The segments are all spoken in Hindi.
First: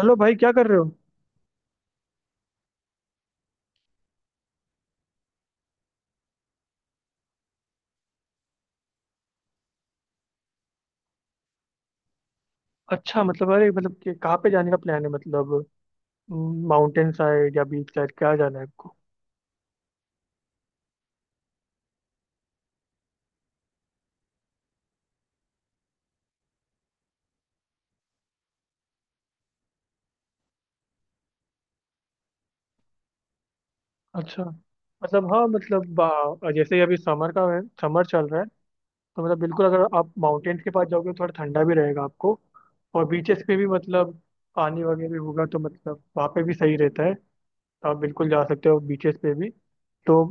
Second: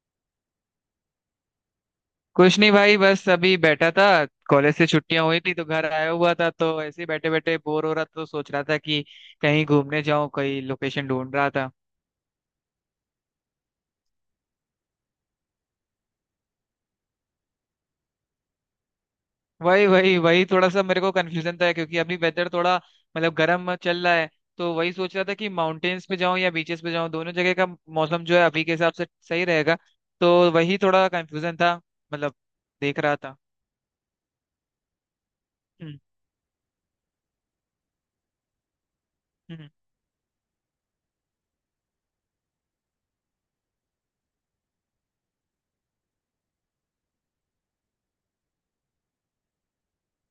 हेलो भाई, क्या कर रहे हो? कुछ नहीं भाई, बस अभी बैठा था। कॉलेज से छुट्टियां हुई थी तो घर आया हुआ था, तो ऐसे ही बैठे बैठे बोर हो रहा था तो सोच रहा था कि कहीं घूमने जाऊं, कहीं लोकेशन ढूंढ रहा था। अच्छा मतलब, अरे मतलब कि कहाँ पे जाने का प्लान है मतलब? माउंटेन साइड या बीच साइड, क्या जाना है आपको? वही वही वही थोड़ा सा मेरे को कंफ्यूजन था क्योंकि अभी वेदर थोड़ा मतलब गर्म चल रहा है। तो वही सोच रहा था कि माउंटेन्स पे जाऊं या बीचेस पे जाऊं, दोनों जगह का मौसम जो है अभी के हिसाब से सही रहेगा। तो वही थोड़ा कंफ्यूजन था मतलब देख रहा था। अच्छा मतलब हाँ हम्म। मतलब जैसे ही अभी समर का है, समर चल रहा है। तो मतलब बिल्कुल, हम्म, अगर आप माउंटेन्स के पास जाओगे तो थोड़ा ठंडा भी रहेगा आपको। और बीचेस पे भी मतलब पानी वगैरह भी होगा, तो मतलब वहाँ पे भी सही रहता है। तो आप बिल्कुल जा सकते हो बीचेस पे भी। तो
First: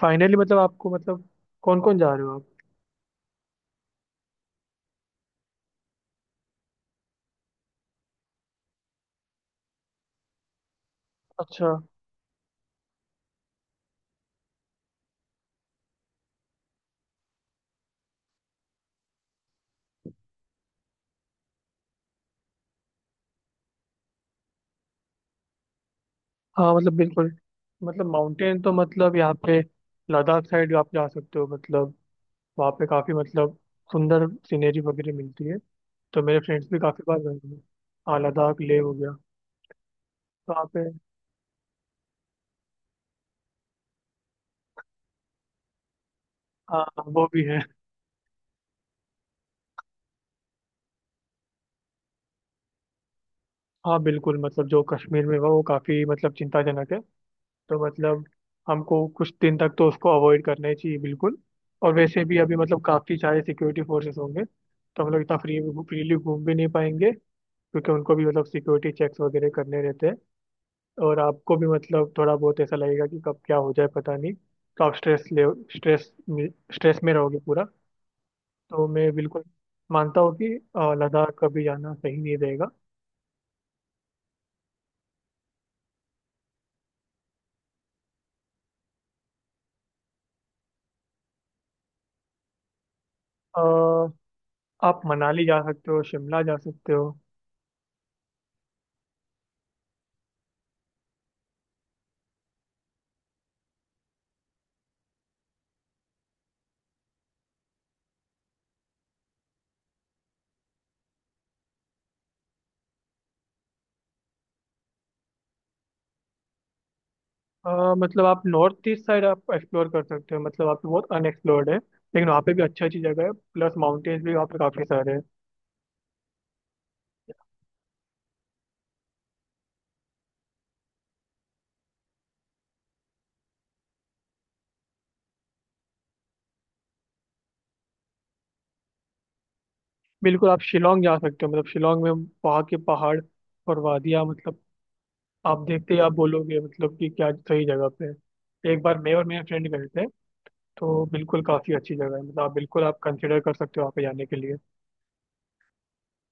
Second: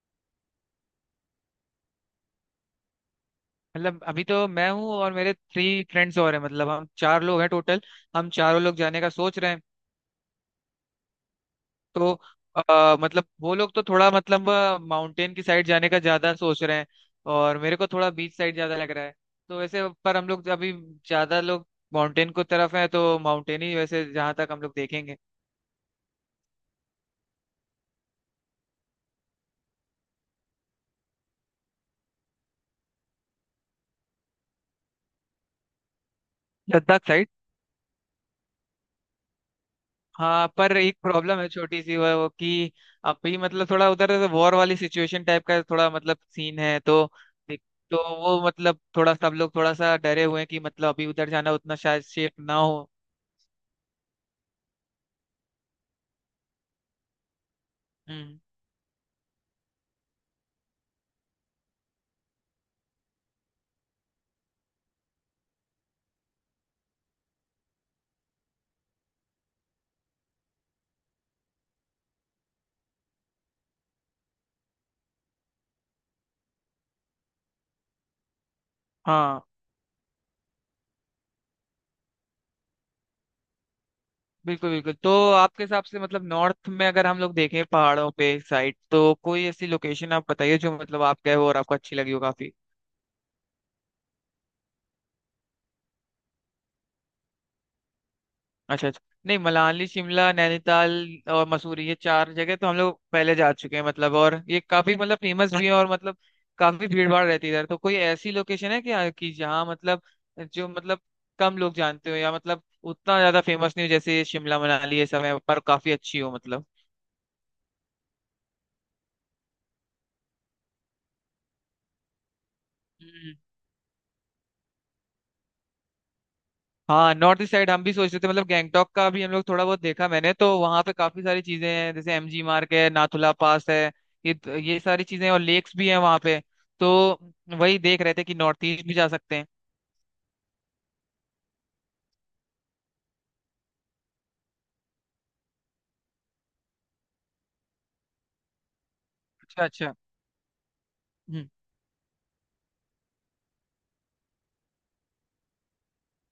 फाइनली मतलब आपको मतलब कौन कौन जा रहे हो आप? मतलब अभी तो मैं हूँ और मेरे थ्री फ्रेंड्स और हैं, मतलब हम चार लोग हैं टोटल। हम चारों लोग जाने का सोच रहे हैं। अच्छा। तो मतलब वो लोग तो थोड़ा मतलब माउंटेन की साइड जाने का ज्यादा सोच रहे हैं और मेरे को थोड़ा बीच साइड ज्यादा लग रहा है। तो वैसे पर हम लोग अभी ज्यादा लोग माउंटेन को तरफ है, तो माउंटेन ही वैसे जहां तक हम लोग देखेंगे। हाँ मतलब बिल्कुल, मतलब माउंटेन तो मतलब यहाँ पे लद्दाख साइड आप जा सकते हो। मतलब वहाँ पे काफ़ी मतलब सुंदर सीनरी वगैरह मिलती है। तो मेरे फ्रेंड्स भी काफ़ी लद्दाख बार साइड। गए हैं। हाँ, लद्दाख लेह हो गया। हाँ, तो वहाँ पर पे, एक प्रॉब्लम है छोटी सी वो कि अभी मतलब थोड़ा उधर वॉर वाली सिचुएशन टाइप का थोड़ा मतलब सीन है। हाँ वो भी है। तो वो मतलब थोड़ा सब लोग थोड़ा सा डरे हुए हैं कि मतलब अभी उधर जाना उतना शायद सेफ ना हो। हाँ बिल्कुल, मतलब जो कश्मीर में हुआ वो काफ़ी मतलब चिंताजनक है। तो मतलब हम्म। हमको कुछ दिन तक तो उसको अवॉइड करना ही चाहिए बिल्कुल। और वैसे भी अभी मतलब काफ़ी सारे सिक्योरिटी फोर्सेस होंगे, तो हम लोग इतना फ्रीली घूम भी नहीं पाएंगे, क्योंकि उनको भी मतलब सिक्योरिटी चेक्स वगैरह करने रहते हैं। और आपको भी मतलब थोड़ा बहुत ऐसा लगेगा कि कब क्या हो जाए पता नहीं, तो आप स्ट्रेस में स्ट्रेस में रहोगे पूरा। तो मैं हाँ बिल्कुल मानता हूँ कि लद्दाख कभी जाना सही नहीं रहेगा। बिल्कुल बिल्कुल, तो आपके हिसाब से मतलब नॉर्थ में अगर हम लोग देखें पहाड़ों पे साइड, तो कोई ऐसी लोकेशन आप बताइए जो मतलब आप गए हो और आपको अच्छी लगी हो काफी। अ, आप मनाली जा सकते हो, शिमला जा सकते हो। अच्छा अच्छा। नहीं, मनाली, शिमला, नैनीताल और मसूरी, ये चार जगह तो हम लोग पहले जा चुके हैं मतलब, और ये काफी मतलब फेमस भी है और मतलब काफी भीड़ भाड़ रहती है इधर। तो कोई ऐसी लोकेशन है क्या कि जहाँ मतलब जो मतलब कम लोग जानते हो या मतलब उतना ज्यादा फेमस नहीं हो जैसे शिमला, मनाली ये सब है, पर काफी अच्छी हो मतलब। अ, मतलब आप नॉर्थ ईस्ट साइड आप एक्सप्लोर कर सकते हो। मतलब आप बहुत अनएक्सप्लोर्ड है, लेकिन वहाँ पे भी अच्छी अच्छी जगह है, प्लस माउंटेन्स भी वहाँ पे काफ़ी सारे हैं। हाँ नॉर्थ ईस्ट साइड हम भी सोच रहे थे मतलब, गैंगटॉक का भी हम लोग थोड़ा बहुत देखा मैंने, तो वहां पे काफी सारी चीजें हैं जैसे एमजी मार्ग है, नाथुला पास है। ये ये सारी चीजें हैं, और लेक्स भी हैं वहां पे। तो वही देख रहे थे कि नॉर्थ ईस्ट भी जा सकते हैं। बिल्कुल आप शिलोंग जा सकते हो, मतलब शिलोंग में वहाँ के पहाड़ और वादियाँ मतलब आप देखते ही आप बोलोगे मतलब कि क्या सही जगह पे है। एक बार मैं और मेरे अच्छा फ्रेंड गए अच्छा। थे। तो बिल्कुल काफ़ी अच्छी जगह है, मतलब आप बिल्कुल आप कंसिडर कर सकते हो वहाँ पे जाने के लिए।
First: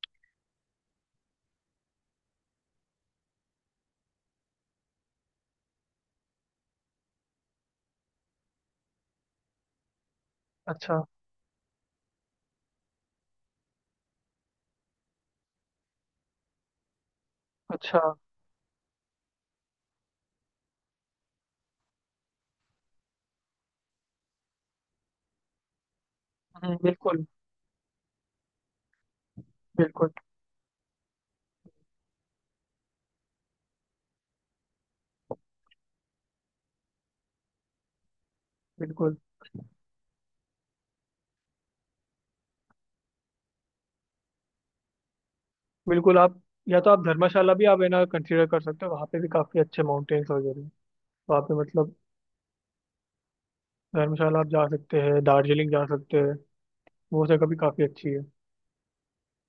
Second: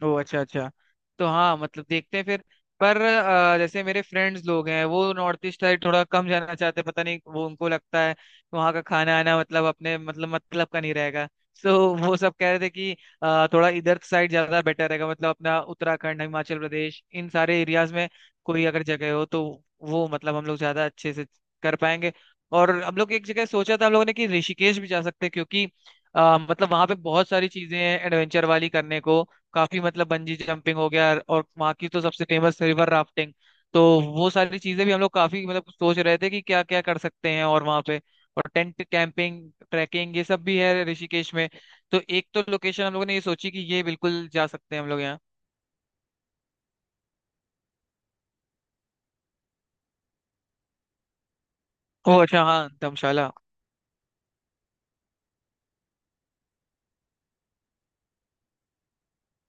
ओ अच्छा अच्छा। तो हाँ मतलब देखते हैं फिर। पर जैसे मेरे फ्रेंड्स लोग हैं वो नॉर्थ ईस्ट साइड थोड़ा कम जाना चाहते हैं, पता नहीं, वो उनको लगता है वहाँ का खाना आना मतलब अपने मतलब का नहीं अच्छा रहेगा। सो वो सब कह रहे थे कि थोड़ा इधर साइड ज्यादा बेटर रहेगा, मतलब अपना उत्तराखंड, हिमाचल प्रदेश, इन सारे एरियाज अच्छा। में कोई अगर जगह हो तो वो मतलब हम लोग ज्यादा अच्छे से कर पाएंगे। और हम लोग एक जगह सोचा था हम लोगों ने कि ऋषिकेश भी जा सकते हैं, क्योंकि मतलब वहां पे बिल्कुल। बहुत सारी चीजें हैं एडवेंचर वाली करने को। काफी मतलब बिल्कुल। बंजी जंपिंग हो गया, और वहाँ की तो सबसे फेमस रिवर राफ्टिंग। तो वो सारी चीजें भी हम लोग काफी मतलब सोच रहे थे कि क्या क्या कर सकते हैं और वहाँ पे, और टेंट, बिल्कुल। कैंपिंग, ट्रैकिंग ये सब भी है ऋषिकेश में। तो एक तो लोकेशन हम लोगों ने ये सोची कि ये बिल्कुल जा सकते हैं हम लोग यहाँ। बिल्कुल आप, या तो आप धर्मशाला भी आप है ना कंसिडर कर सकते हो, वहाँ पे भी काफ़ी अच्छे माउंटेन्स वगैरह हैं वहाँ पे मतलब। ओह अच्छा, हाँ धर्मशाला। धर्मशाला आप जा सकते हैं, दार्जिलिंग जा सकते हैं। वो जगह भी काफ़ी अच्छी है।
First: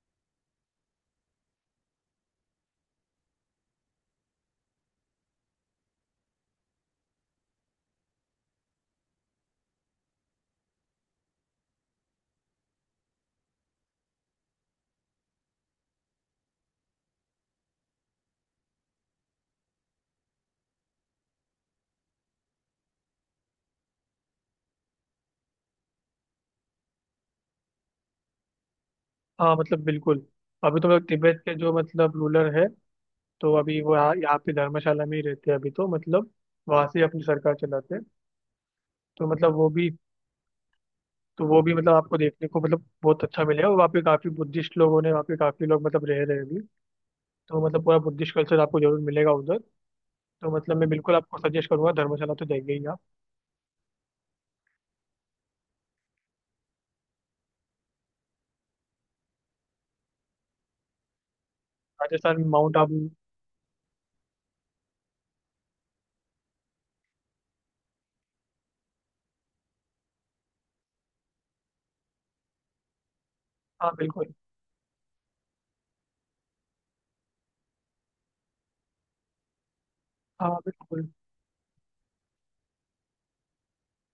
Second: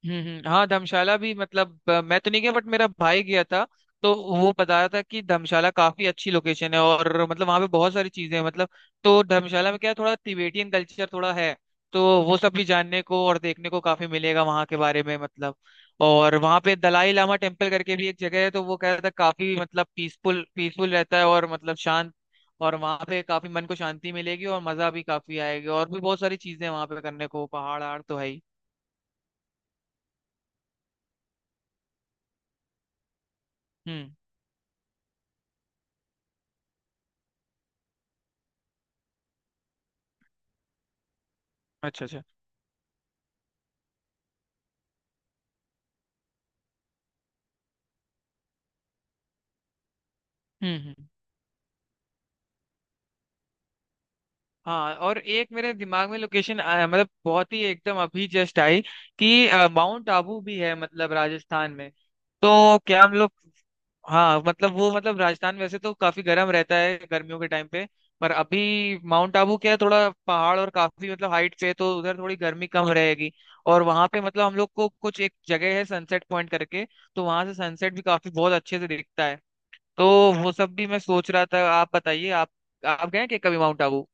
हाँ धर्मशाला भी मतलब मैं तो नहीं गया बट मेरा भाई गया था। तो वो बता रहा था कि धर्मशाला काफी अच्छी लोकेशन है और मतलब वहाँ पे बहुत सारी चीजें हैं मतलब। तो धर्मशाला में क्या है, थोड़ा तिबेटियन कल्चर थोड़ा है। तो वो सब भी जानने को और देखने को काफी मिलेगा वहाँ के बारे में मतलब। और वहाँ पे दलाई लामा टेम्पल करके भी एक जगह है, तो वो कह रहा था काफी मतलब पीसफुल पीसफुल रहता है और मतलब शांत। और वहाँ पे काफी मन को शांति मिलेगी और मजा भी काफी आएगी, और भी बहुत सारी चीजें हैं वहाँ पे करने को, पहाड़ आड़ तो है ही। हाँ मतलब बिल्कुल, अभी तो मतलब तिब्बत के जो मतलब रूलर है, तो अभी वो हम्म। यहाँ यहाँ पे धर्मशाला में ही रहते हैं अभी, तो मतलब वहाँ से अपनी सरकार चलाते हैं। तो मतलब वो भी तो वो भी मतलब अच्छा आपको अच्छा। देखने को मतलब बहुत अच्छा मिलेगा। वहाँ पे काफी बुद्धिस्ट लोगों ने वहाँ पे काफी लोग मतलब रह रहे हैं अभी। तो मतलब पूरा बुद्धिस्ट कल्चर आपको जरूर मिलेगा उधर। तो मतलब हम्म मैं हम्म। बिल्कुल आपको सजेस्ट करूंगा, धर्मशाला तो जाइए ही आप। हाँ और एक मेरे दिमाग में लोकेशन आया मतलब बहुत ही एकदम अभी जस्ट आई कि माउंट आबू भी है मतलब राजस्थान में। राजस्थान में माउंट तो आबू? क्या हम लोग, हाँ मतलब वो मतलब राजस्थान वैसे तो काफी गर्म रहता है गर्मियों के टाइम पे। पर अभी माउंट आबू क्या है, थोड़ा पहाड़ और काफी मतलब हाइट पे है, तो उधर थोड़ी गर्मी कम रहेगी। और हाँ वहां पे बिल्कुल। मतलब हम लोग को कुछ एक जगह है सनसेट पॉइंट करके। तो वहां से सनसेट भी काफी बहुत अच्छे से दिखता है। तो हाँ वो सब भी मैं बिल्कुल। सोच रहा था, आप बताइए आप गए क्या कभी माउंट आबू?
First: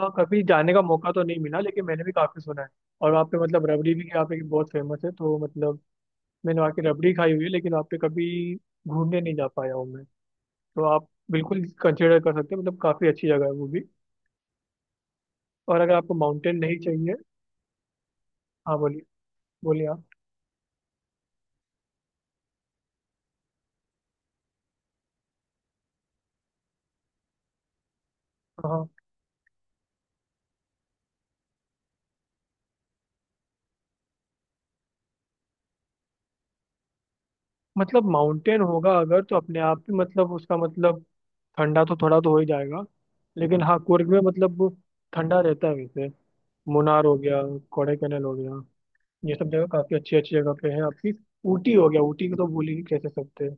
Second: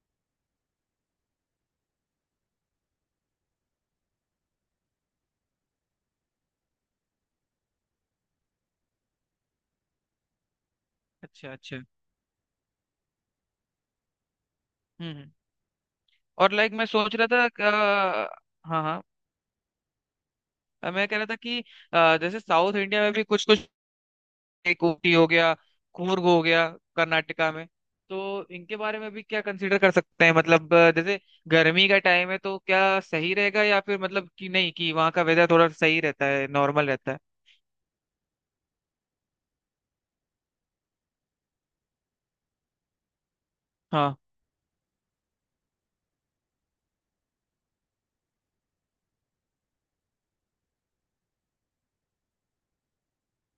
हाँ कभी जाने का मौका तो नहीं मिला, लेकिन मैंने भी काफी सुना है। और वहाँ पे मतलब रबड़ी भी यहाँ पे बहुत फेमस है, तो मतलब मैंने वहाँ की रबड़ी खाई हुई है, लेकिन वहाँ पे कभी घूमने नहीं जा पाया हूँ मैं। तो आप अच्छा बिल्कुल अच्छा। कंसिडर कर सकते हैं, मतलब काफ़ी अच्छी जगह है वो भी। हम्म हम्म। और अगर आपको और माउंटेन लाइक नहीं मैं चाहिए। सोच रहा था हाँ हाँ हाँ, बोलिए। बोलिए आप। मैं कह रहा था कि जैसे साउथ इंडिया में भी कुछ कुछ, एक ऊटी हो गया, कूर्ग हो गया, कर्नाटका में। तो इनके हाँ बारे में भी क्या कंसीडर कर सकते हैं मतलब जैसे गर्मी का टाइम है तो क्या सही रहेगा या फिर मतलब कि नहीं, कि वहाँ का वेदर थोड़ा सही रहता है, नॉर्मल रहता है। मतलब माउंटेन होगा अगर, तो अपने आप ही मतलब उसका मतलब ठंडा तो थोड़ा तो हो ही जाएगा। लेकिन हाँ, कुर्ग में हाँ मतलब वो ठंडा रहता है वैसे। मुनार हो गया, कोडाईकनाल हो गया, ये सब जगह काफ़ी अच्छी अच्छी जगह पे है आपकी। ऊटी हो गया, ऊटी को तो भूल ही नहीं कैसे सकते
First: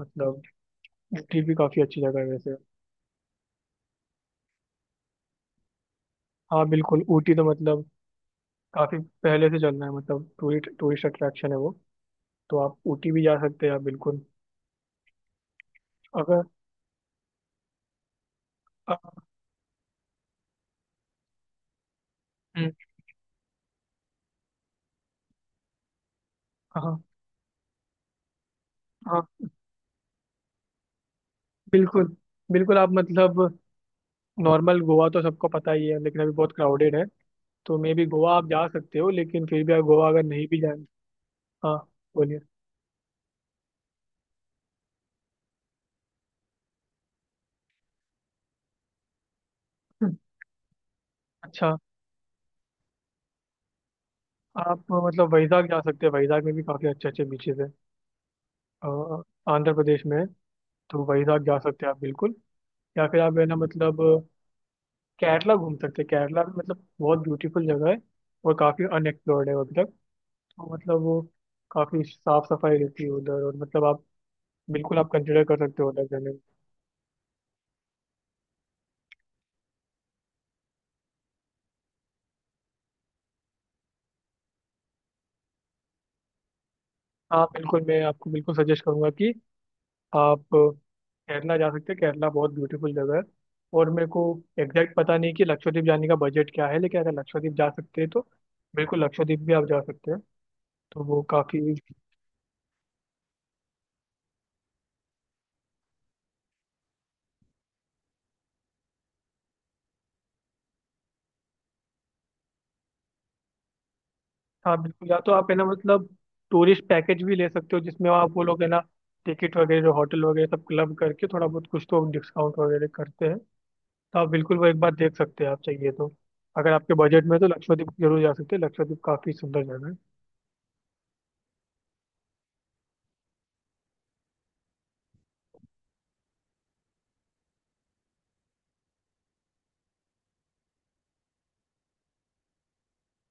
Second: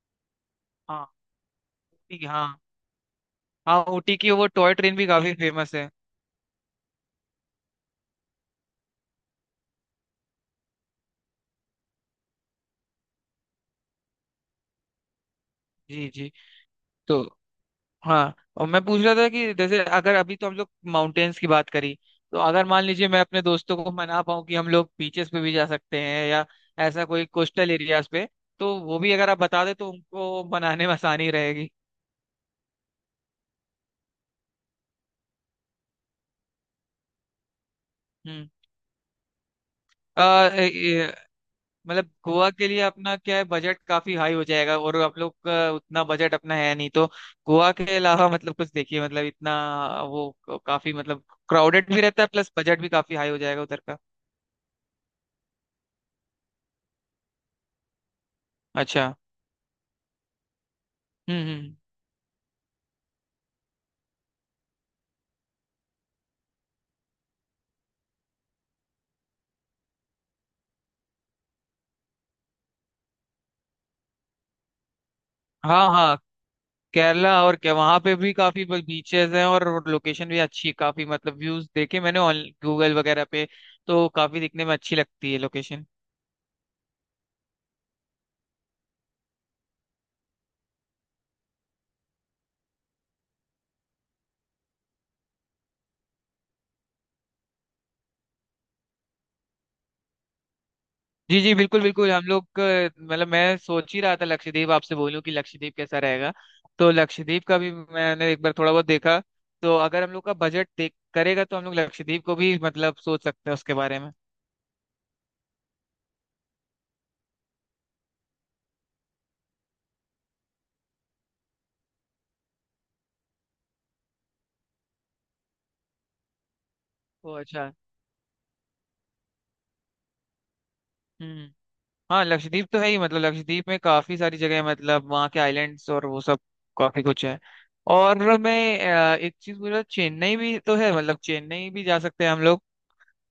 मतलब। हाँ। ऊटी भी काफ़ी अच्छी ऊटी जगह है हाँ, वैसे। हाँ ऊटी की वो टॉय ट्रेन भी काफी फेमस है। हाँ बिल्कुल, ऊटी तो मतलब काफ़ी पहले से चलना है, मतलब टूरिस्ट टूरिस्ट अट्रैक्शन है वो। तो आप ऊटी भी जा सकते हैं आप बिल्कुल। जी जी। अगर तो हाँ और मैं पूछ आप। रहा था कि जैसे अगर अभी तो हम लोग माउंटेन्स की बात करी, तो अगर हम्म, मान लीजिए मैं अपने दोस्तों को मना पाऊँ कि हम लोग बीचेस पे भी जा सकते हैं, या हाँ। ऐसा कोई कोस्टल एरियाज पे तो वो भी हाँ अगर आप बता दे तो उनको मनाने में आसानी रहेगी। बिल्कुल। बिल्कुल आप मतलब नॉर्मल गोवा तो सबको पता ही है, लेकिन अभी बहुत क्राउडेड है। तो मे बी गोवा आप हम्म। जा सकते हो, लेकिन फिर भी आप गोवा अ, अगर नहीं भी ए- जाए। ए- हाँ मतलब बोलिए। गोवा के लिए अपना क्या है, बजट काफी हाई हो जाएगा और आप लोग का उतना बजट अपना है नहीं, तो गोवा के अलावा मतलब कुछ देखिए मतलब इतना हम्म, वो काफी मतलब अच्छा। क्राउडेड भी रहता है, प्लस बजट भी काफी हाई हो जाएगा उधर का। आप मतलब वैजाग जा सकते हैं, वैजाग में भी काफ़ी अच्छे अच्छे बीचेस हैं। अच्छा। अ, आंध्र प्रदेश में है, तो वैजाग जा हम्म। सकते हैं आप बिल्कुल। या फिर आप है ना मतलब केरला घूम सकते हैं। केरला भी मतलब बहुत ब्यूटीफुल जगह है, और काफ़ी अनएक्सप्लोर्ड है अभी तक। और मतलब वो काफी साफ सफाई रहती है उधर, और मतलब आप बिल्कुल आप कंसिडर कर सकते हाँ हो उधर हाँ, जाने का। केरला और क्या, वहां पे भी काफी बीचेस हैं और लोकेशन भी अच्छी है काफी मतलब, व्यूज देखे मैंने ऑन गूगल वगैरह पे, तो काफी दिखने में अच्छी लगती है लोकेशन। हाँ बिल्कुल, मैं आपको बिल्कुल सजेस्ट करूंगा कि आप केरला जा सकते हैं, केरला बहुत ब्यूटीफुल जगह है। और मेरे को एग्जैक्ट पता नहीं कि लक्षद्वीप जाने का बजट क्या है, लेकिन अगर लक्षद्वीप जा सकते हैं तो बिल्कुल लक्षद्वीप भी आप जा सकते हैं। तो वो जी जी काफी। बिल्कुल बिल्कुल, हम लोग मतलब मैं सोच ही रहा था लक्षद्वीप आपसे बोलूं कि लक्षद्वीप कैसा रहेगा। तो लक्षद्वीप का भी मैंने एक बार थोड़ा बहुत देखा, तो अगर हम लोग का बजट देख करेगा तो हम लोग लक्षद्वीप को भी मतलब सोच सकते हैं उसके बारे में। हाँ बिल्कुल, या तो आप है ना मतलब टूरिस्ट पैकेज भी ले सकते हो, जिसमें आप वो लोग है ना टिकट वगैरह होटल वगैरह सब क्लब करके थोड़ा बहुत कुछ तो डिस्काउंट वगैरह करते हैं। तो आप बिल्कुल वो एक बार देख सकते हैं आप चाहिए तो। अगर आपके बजट ओ में है तो अच्छा। लक्षद्वीप जरूर जा सकते हैं, लक्षद्वीप काफी सुंदर जगह है। हम्म। हाँ लक्षद्वीप तो है ही मतलब, लक्षद्वीप में काफी सारी जगह है मतलब वहाँ के आइलैंड्स और वो सब, काफी कुछ है। और मैं एक चीज बोल रहा, चेन्नई भी तो है मतलब, चेन्नई भी जा सकते हैं हम लोग।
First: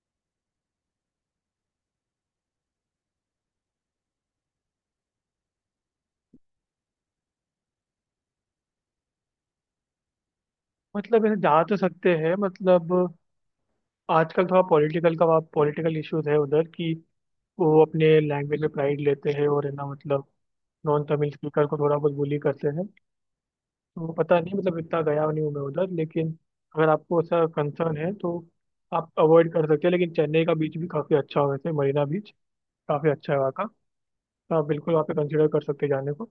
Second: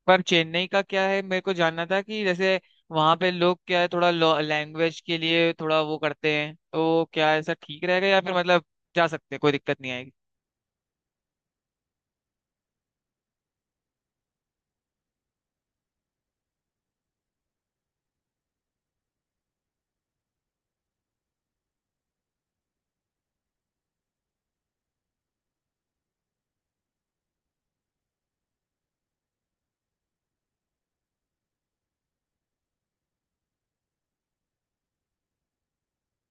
पर चेन्नई का क्या है, मेरे को जानना था कि जैसे वहाँ पे लोग क्या है थोड़ा लैंग्वेज के लिए थोड़ा वो करते हैं, तो क्या ऐसा ठीक रहेगा या फिर मतलब जा सकते हैं, कोई दिक्कत नहीं आएगी? मतलब ऐसे जा तो सकते हैं मतलब, आजकल थोड़ा पॉलिटिकल का वहाँ पॉलिटिकल इश्यूज है उधर, कि वो अपने लैंग्वेज में प्राइड लेते हैं और है ना मतलब नॉन तमिल स्पीकर को थोड़ा बहुत बुली करते हैं। तो पता नहीं मतलब, इतना गया नहीं हूँ मैं उधर, लेकिन अगर आपको ऐसा कंसर्न है तो आप अवॉइड कर सकते हैं। लेकिन चेन्नई का बीच भी काफी अच्छा है वैसे, मरीना बीच काफी अच्छा है वहाँ का। तो आप बिल्कुल वहाँ पे कंसिडर कर सकते हैं जाने को।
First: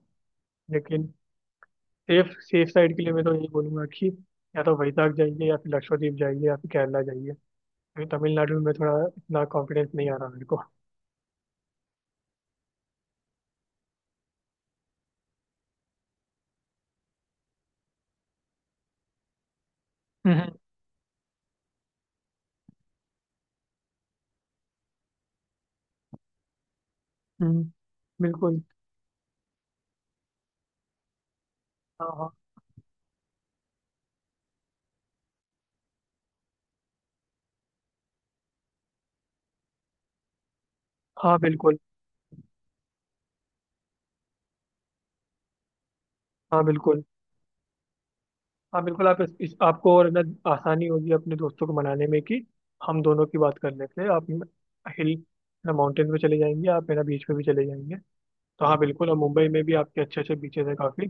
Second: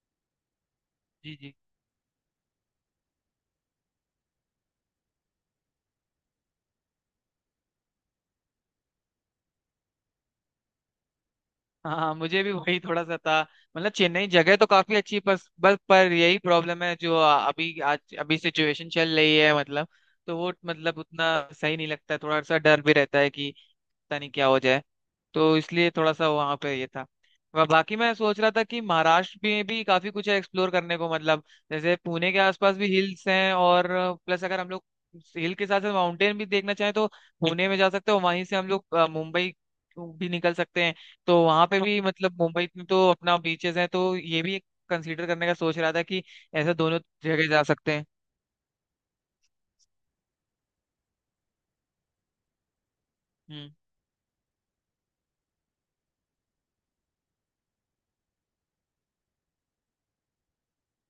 लेकिन जी जी। सेफ सेफ साइड के लिए मैं तो यही बोलूंगा कि या तो वैशाख जाइए, या फिर लक्षद्वीप जाइए, या फिर केरला जाइए। अभी तमिलनाडु में थोड़ा इतना कॉन्फिडेंस नहीं आ रहा मेरे को। हाँ मुझे भी वही थोड़ा सा था मतलब, चेन्नई जगह तो काफी अच्छी, पर बस पर यही प्रॉब्लम है जो अभी आज अभी सिचुएशन चल रही है मतलब। तो हम्म वो मतलब उतना सही नहीं लगता है, थोड़ा सा डर भी रहता है कि पता नहीं क्या हो जाए, तो इसलिए थोड़ा सा वहां पे ये था। वह हम्म, बाकी मैं सोच रहा बिल्कुल। था कि महाराष्ट्र में भी काफी कुछ है एक्सप्लोर करने को मतलब, जैसे हाँ हाँ। पुणे के आसपास भी हिल्स हैं, और प्लस अगर हम लोग हिल के साथ साथ माउंटेन भी देखना चाहें तो पुणे में जा सकते हो, वहीं से हम लोग मुंबई भी निकल सकते हैं। हाँ तो वहां बिल्कुल। पे भी मतलब मुंबई में तो अपना बीचेस हैं, तो ये भी कंसीडर करने का सोच रहा था कि हाँ ऐसा दोनों बिल्कुल। जगह जा सकते हैं। हाँ बिल्कुल आप इस आपको और ना आसानी होगी अपने दोस्तों को मनाने में, कि हम दोनों की बात हम्म। कर लेते हैं आप हिल ना माउंटेन पे चले जाएंगे, आप मेरा बीच पे भी चले जाएंगे। तो हाँ बिल्कुल, और मुंबई में भी आपके अच्छे अच्छे बीचेस हैं काफ़ी।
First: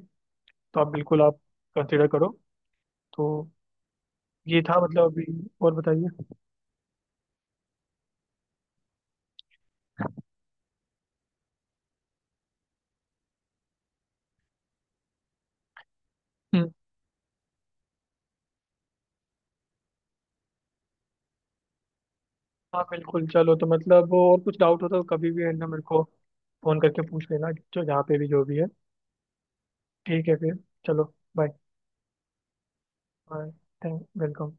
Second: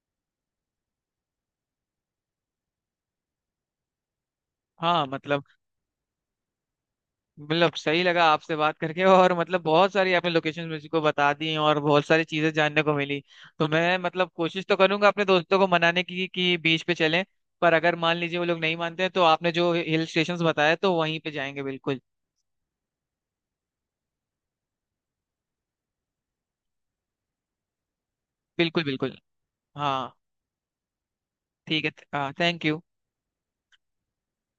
तो आप बिल्कुल आप कंसिडर करो। तो ये था हाँ मतलब अभी। मतलब, और बताइए। मतलब सही लगा आपसे बात करके और मतलब बहुत सारी आपने लोकेशन मुझे को बता दी और बहुत सारी चीजें जानने को मिली। तो मैं मतलब कोशिश तो करूंगा अपने दोस्तों को मनाने की कि बीच पे चलें, पर अगर मान लीजिए वो लोग नहीं मानते हैं तो आपने जो हिल स्टेशंस बताया तो वहीं पे जाएंगे, बिल्कुल। हाँ बिल्कुल, चलो। तो मतलब और कुछ डाउट हो तो कभी भी है ना मेरे को फोन करके पूछ लेना, जो जहाँ पे भी जो भी है। बिल्कुल बिल्कुल। हाँ ठीक है फिर, चलो बाय। ठीक है, हाँ thank you. Bye. Thank welcome.